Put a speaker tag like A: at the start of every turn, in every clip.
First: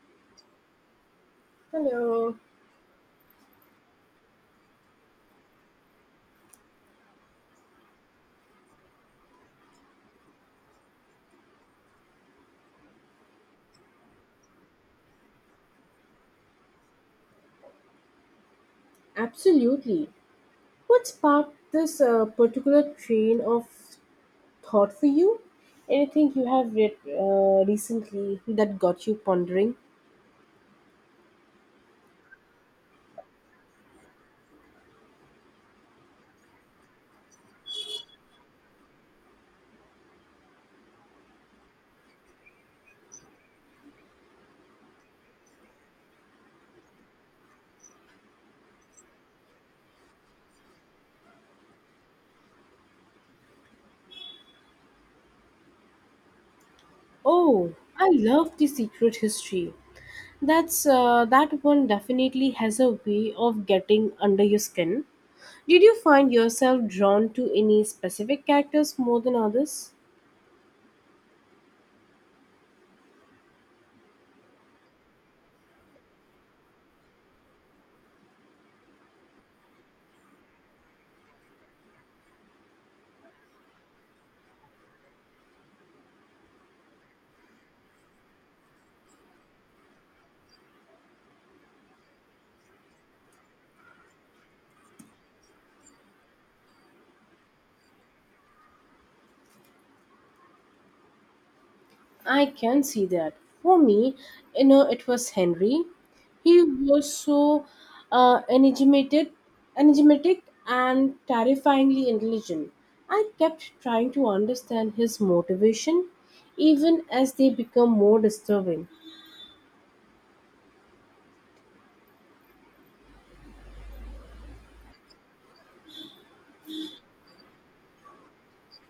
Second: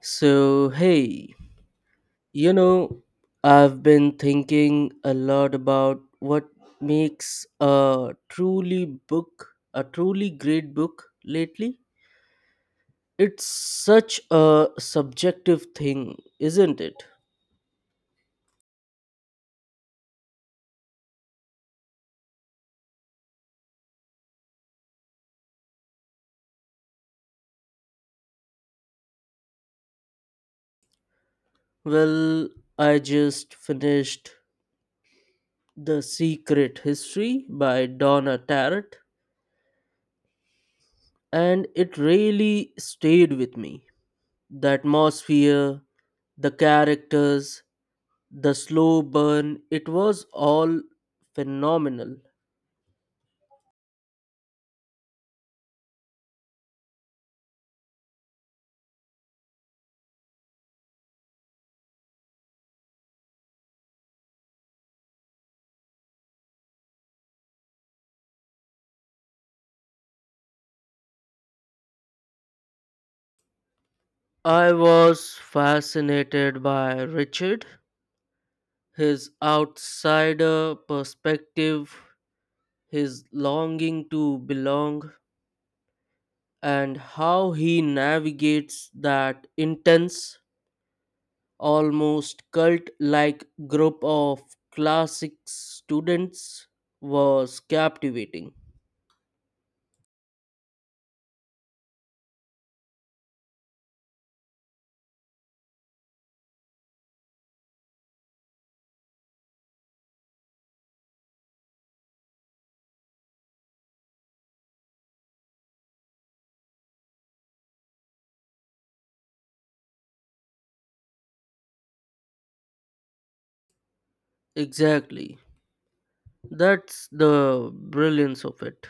A: So, hey,
B: Hello.
A: you know, I've been thinking a lot about what makes a truly book a truly great book lately. It's such a subjective thing, isn't it?
B: Absolutely. What sparked this particular train of thought for you? Anything you have read recently that got you pondering?
A: Well, I just finished The Secret History by Donna Tartt, and it really stayed with me. The atmosphere, the characters, the slow burn, it was all phenomenal.
B: Oh, I love the secret history. That one definitely has a way of getting under your skin. Did you find yourself drawn to any specific characters more than others?
A: I was fascinated by Richard, his outsider perspective, his longing to belong, and how he navigates that intense, almost cult like group of classic students was captivating.
B: I can see that. For me, you know, it was Henry. He was so uh, enigmated, enigmatic and terrifyingly intelligent. I kept trying to understand his motivation, even as they become more disturbing.
A: Exactly. That's the brilliance of it.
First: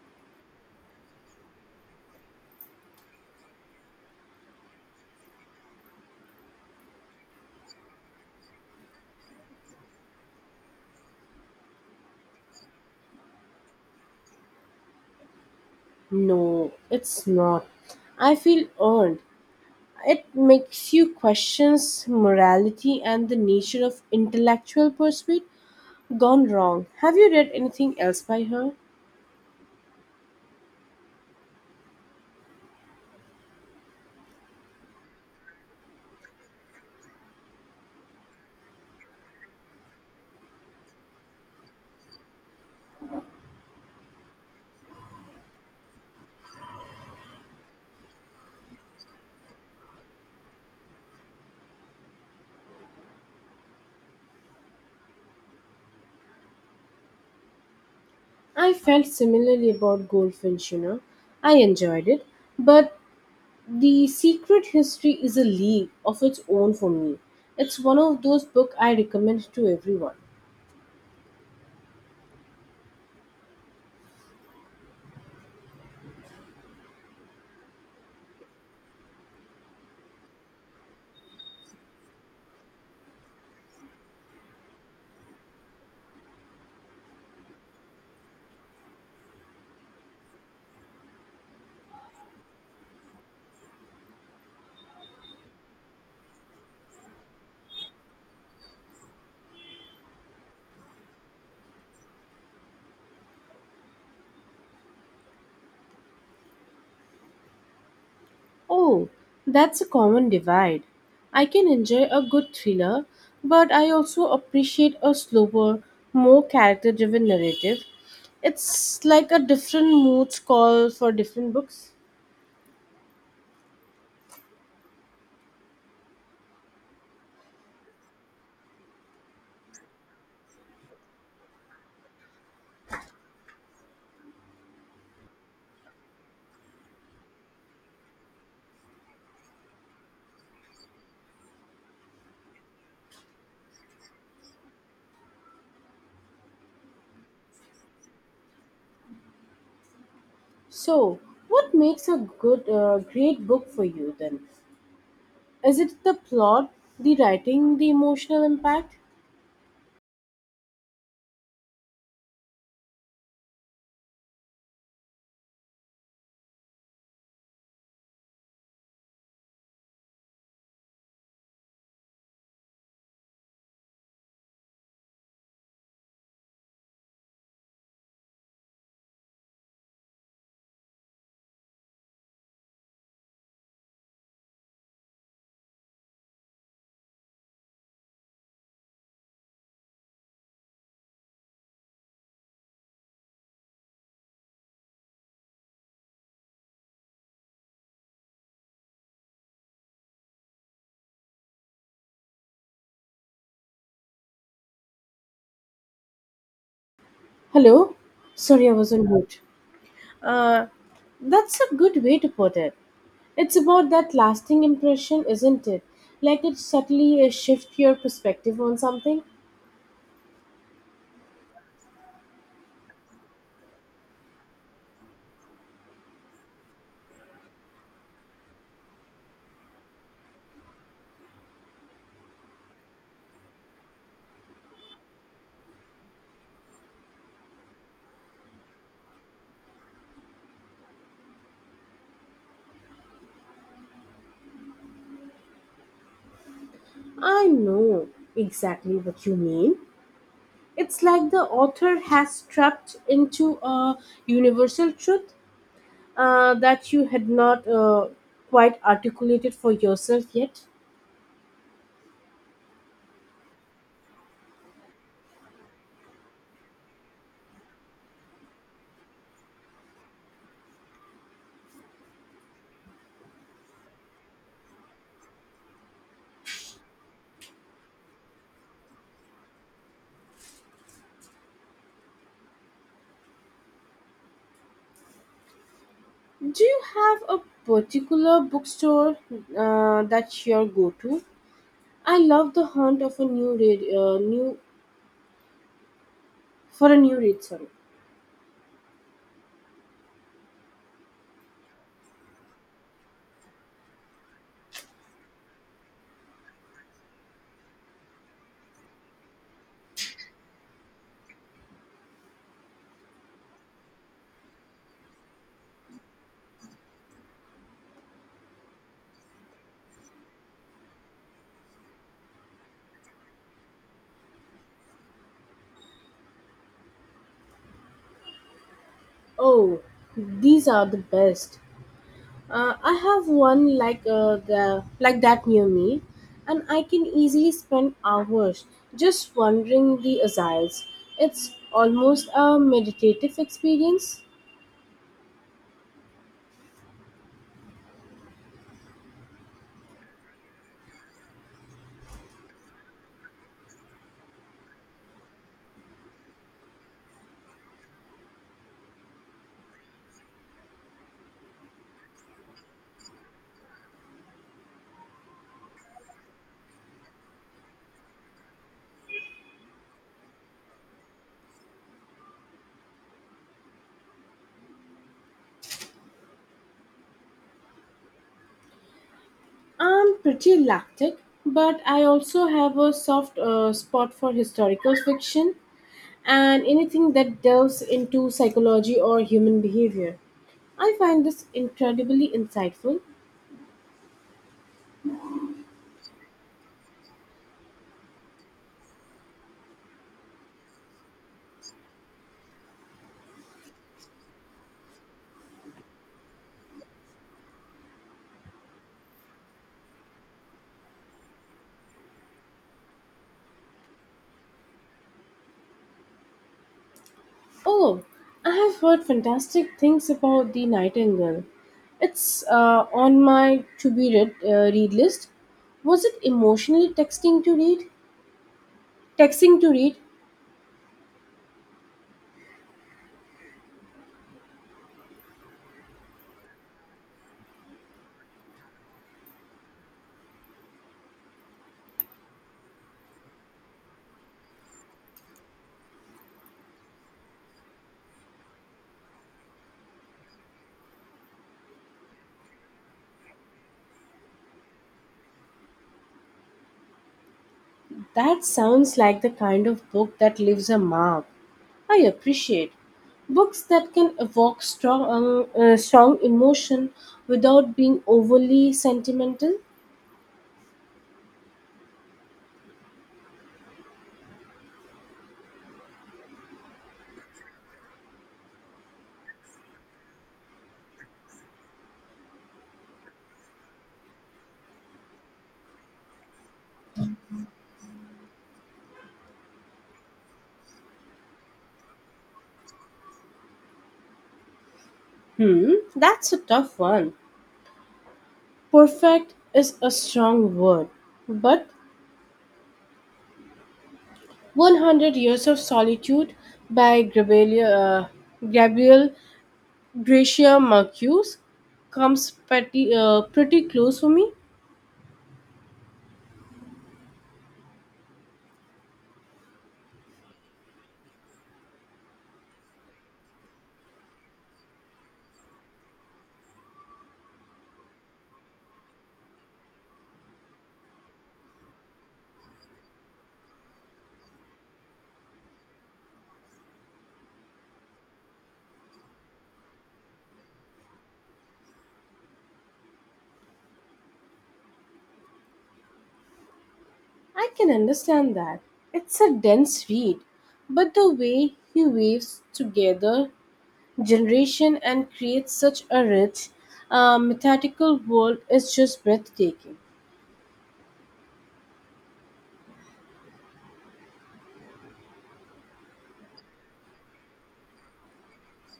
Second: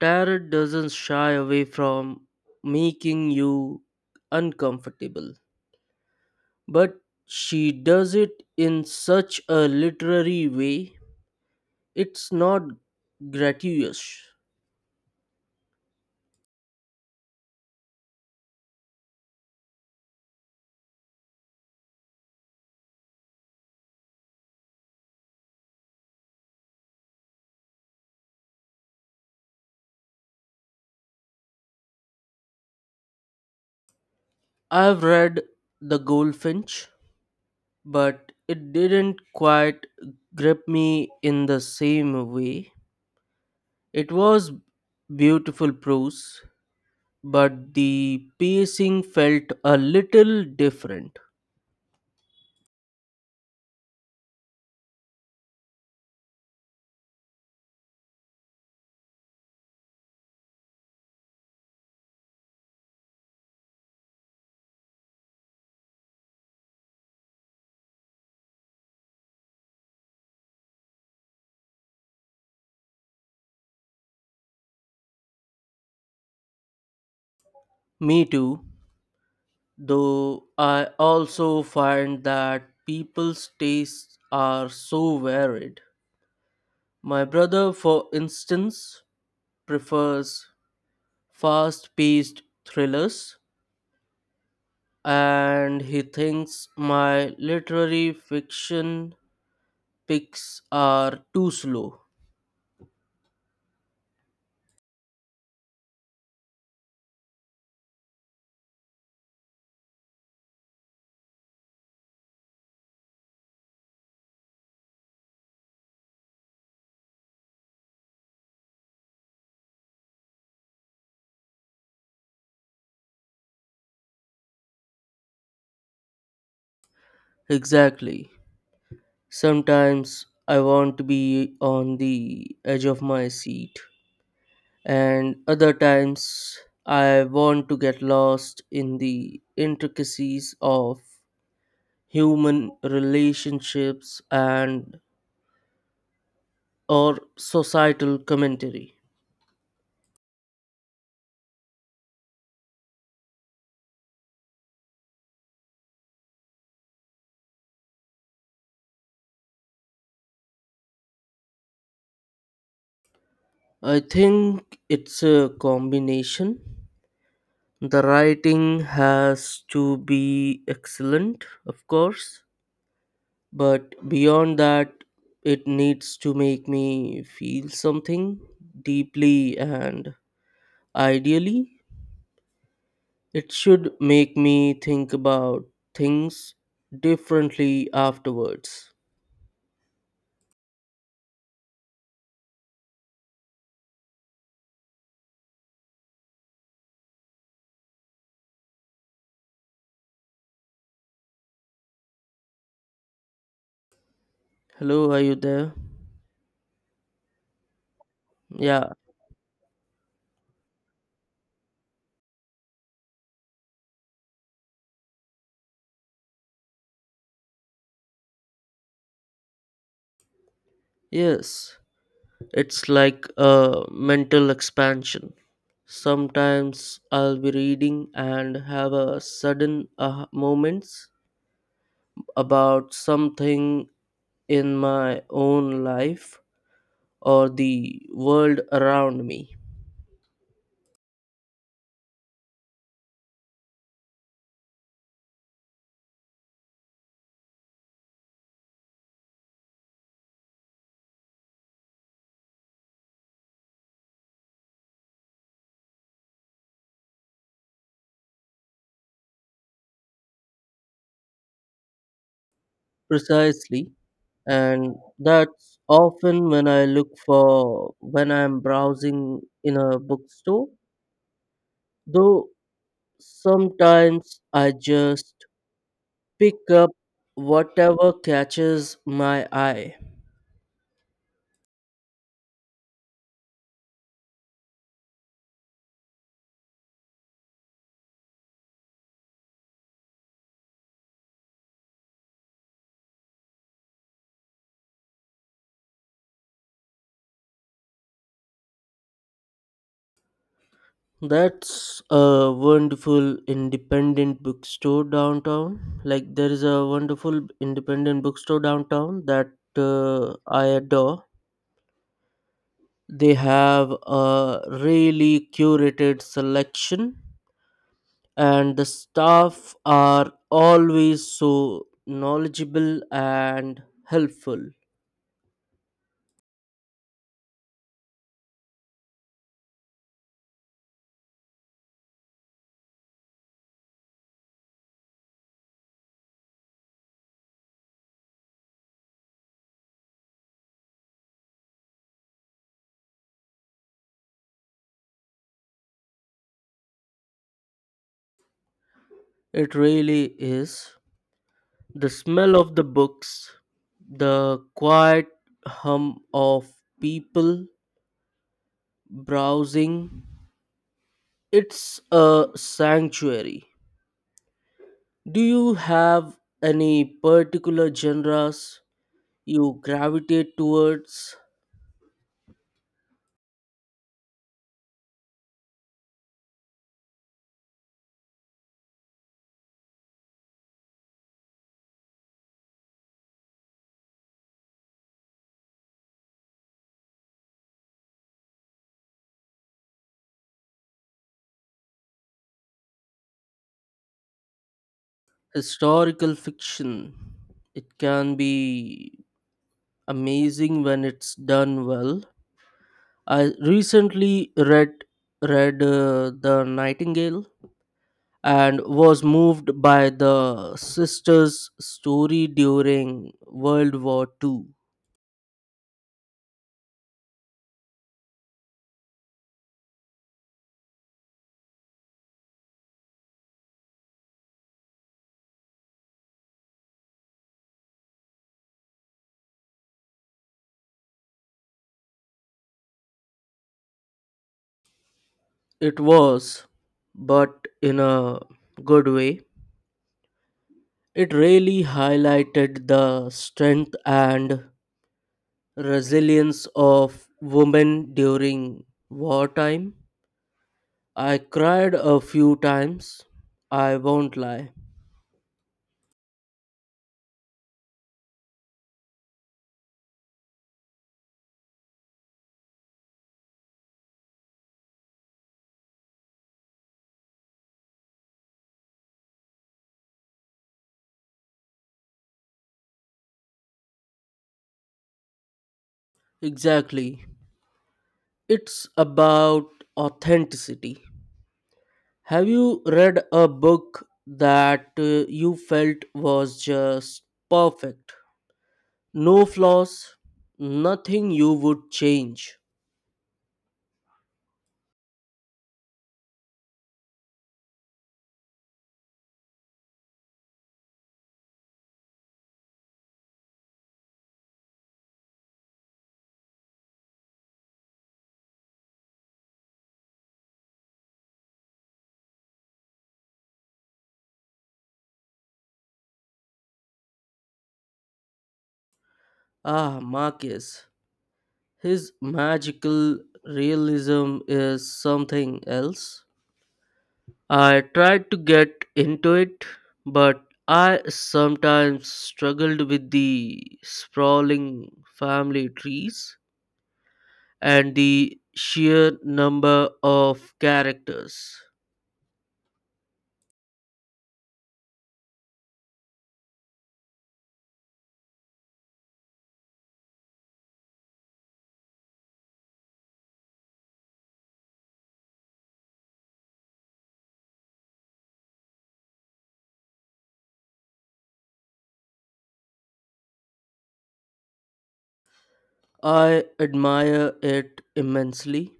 A: Tarot doesn't shy away from making you uncomfortable, but she does it in such a literary way, it's not gratuitous.
B: No, it's not. I feel earned. It makes you questions morality and the nature of intellectual pursuit gone wrong. Have you read anything else by her?
A: I've read The Goldfinch, but it didn't quite grip me in the same way. It was beautiful prose, but the pacing felt a little different.
B: I felt similarly about Goldfinch, you know. I enjoyed it, but The Secret History is a league of its own for me. It's one of those books I recommend to everyone.
A: Me too, though I also find that people's tastes are so varied. My brother, for instance, prefers fast paced thrillers, and he thinks my literary fiction picks are too slow.
B: Oh, that's a common divide. I can enjoy a good thriller, but I also appreciate a slower, more character driven narrative. It's like a different moods call for different books.
A: Exactly. Sometimes I want to be on the edge of my seat, and other times I want to get lost in the intricacies of human relationships and or societal commentary.
B: So, what makes a great book for you then? Is it the plot, the writing, the emotional impact?
A: I think it's a combination. The writing has to be excellent, of course, but beyond that, it needs to make me feel something deeply, and ideally it should make me think about things differently afterwards. Hello, are you there?
B: Hello? Sorry, I
A: Yeah,
B: was on mute. Uh, that's a good way to put it. It's about that lasting impression, isn't it? Like it subtly shift your perspective on something.
A: yes. It's like a mental expansion. Sometimes I'll be reading and have a sudden aha moments about something in my own life or the world around me.
B: I know exactly what you mean. It's like the author has trapped into a universal truth that you had not quite articulated for yourself yet.
A: Precisely, and that's often when I look for when I'm browsing in a bookstore. Though sometimes I just pick up whatever catches my eye.
B: Do you have a particular bookstore that's your go-to? I love the hunt of a new read, new for a new read. Sorry.
A: That's a wonderful independent bookstore downtown. Like there is a wonderful independent bookstore downtown that I adore. They have a really curated selection and the staff are always so knowledgeable and helpful.
B: Oh, these are the best. I have one like that near me, and I can easily spend hours just wandering the aisles. It's almost a meditative experience.
A: It really is. The smell of the books, the quiet hum of people browsing, it's a sanctuary. Do you have any particular genres you gravitate towards?
B: I'm pretty eclectic, but I also have a soft spot for historical fiction and anything that delves into psychology or human behavior. I find this incredibly insightful.
A: Historical fiction. It can be amazing when it's done well. I recently read The Nightingale and was moved by the sister's story during World War II.
B: Oh, I have heard fantastic things about The Nightingale. It's on my to be read, read list. Was it emotionally texting to read? Texting to read?
A: It was, but in a good way, it really highlighted the strength and resilience of women during wartime. I cried a few times, I won't lie.
B: That sounds like the kind of book that leaves a mark. I appreciate books that can evoke strong emotion without being overly sentimental.
A: Exactly. It's about authenticity. Have you read a book that you felt was just perfect? No flaws, nothing you would change.
B: Hmm, that's a tough one. Perfect is a strong word, but 100 Years of Solitude by Gabriel Gracia Marcuse comes pretty close for me.
A: Ah, Marcus, his magical realism is something else. I tried to get into it, but I sometimes struggled with the sprawling family trees and the sheer number of characters.
B: I can understand that. It's a dense read, but the way he weaves together generation and creates such a rich, methodical world is just breathtaking.
A: I admire it immensely,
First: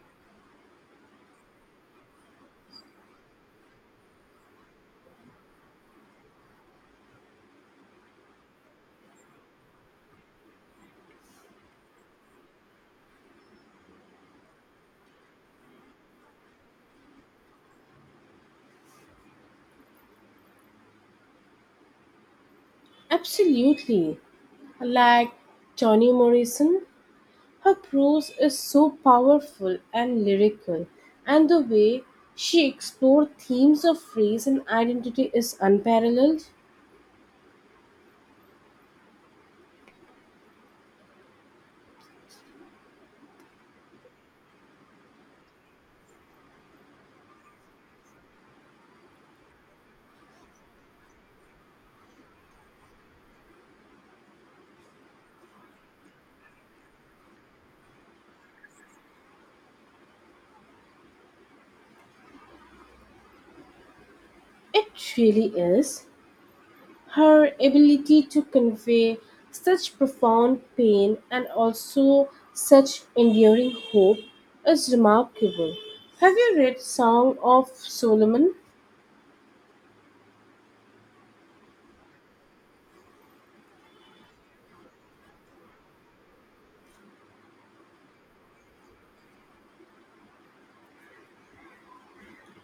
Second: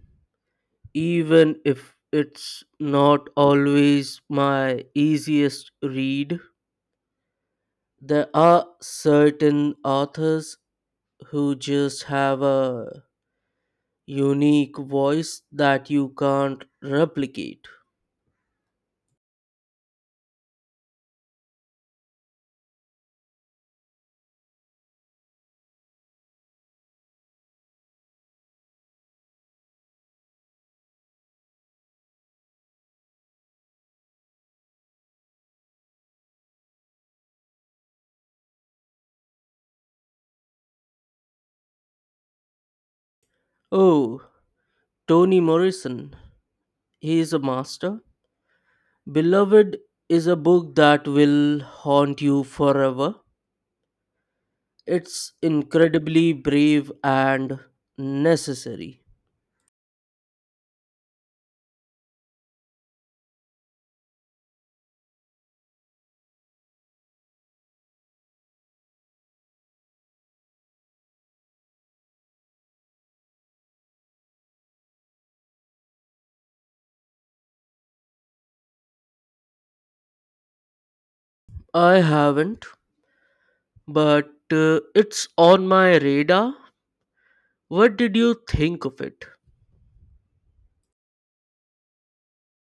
A: even if it's not always my easiest read. There are certain authors who just have a unique voice that you can't replicate.
B: Absolutely. Like Toni Morrison, her prose is so powerful and lyrical, and the way she explored themes of race and identity is unparalleled.
A: Oh, Toni Morrison, he is a master. Beloved is a book that will haunt you forever. It's incredibly brave and necessary.
B: It really is. Her ability to convey such profound pain and also such enduring hope is remarkable. Have you read Song of Solomon?
A: I haven't, but it's on my radar. What did you think of it?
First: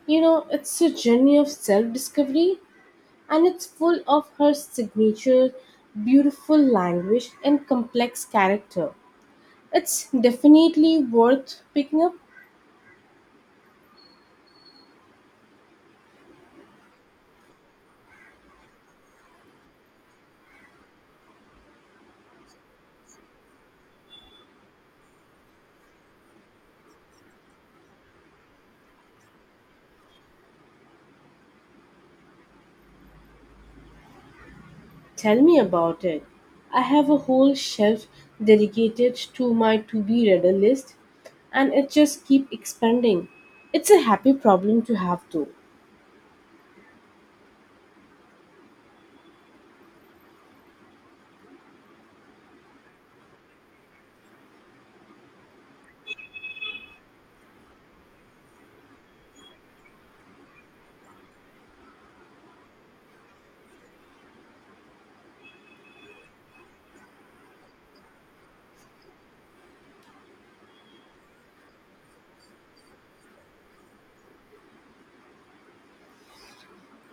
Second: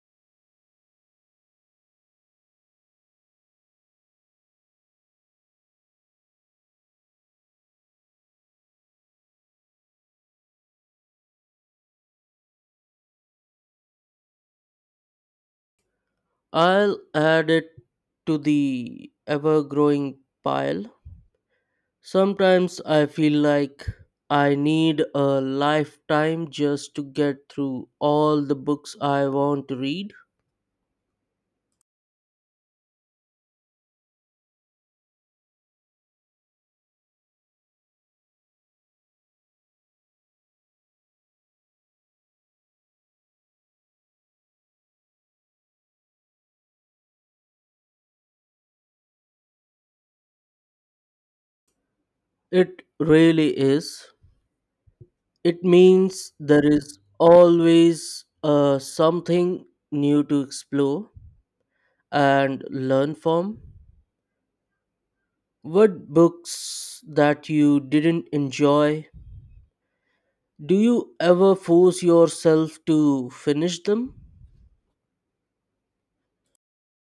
B: You know, it's a journey of self discovery and it's full of her signature, beautiful language, and complex character. It's definitely worth picking up.
A: I'll add it to the ever growing pile. Sometimes I feel like I need a lifetime just to get through all the books I want to read.
B: Tell me about it. I have a whole shelf dedicated to my to be reader list and it just keeps expanding. It's a happy problem to have though.
A: It really is. It means there is always something new to explore and learn from. What books that you didn't enjoy? Do you ever force yourself to finish them?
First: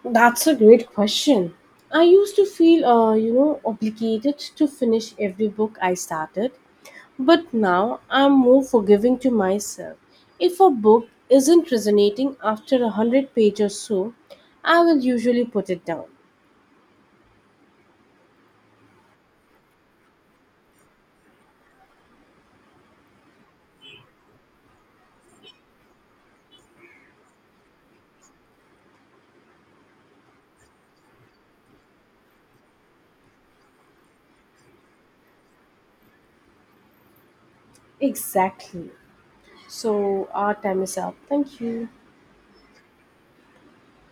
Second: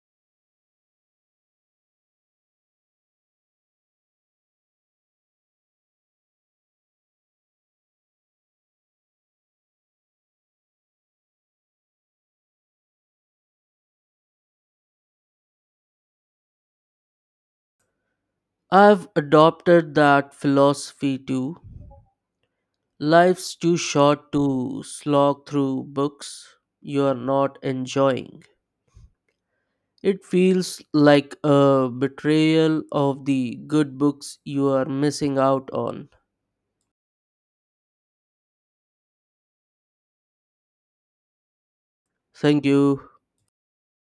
B: That's a great question. I used to feel, you know, obligated to finish every book I started, but now I'm more forgiving to myself. If a book isn't resonating after 100 pages or so, I will usually put it down.
A: I've adopted that philosophy too. Life's too short to slog through books you are not enjoying. It feels like a betrayal of the good books you are missing out on.
B: Exactly. So our time is up. Thank you.
A: Thank you.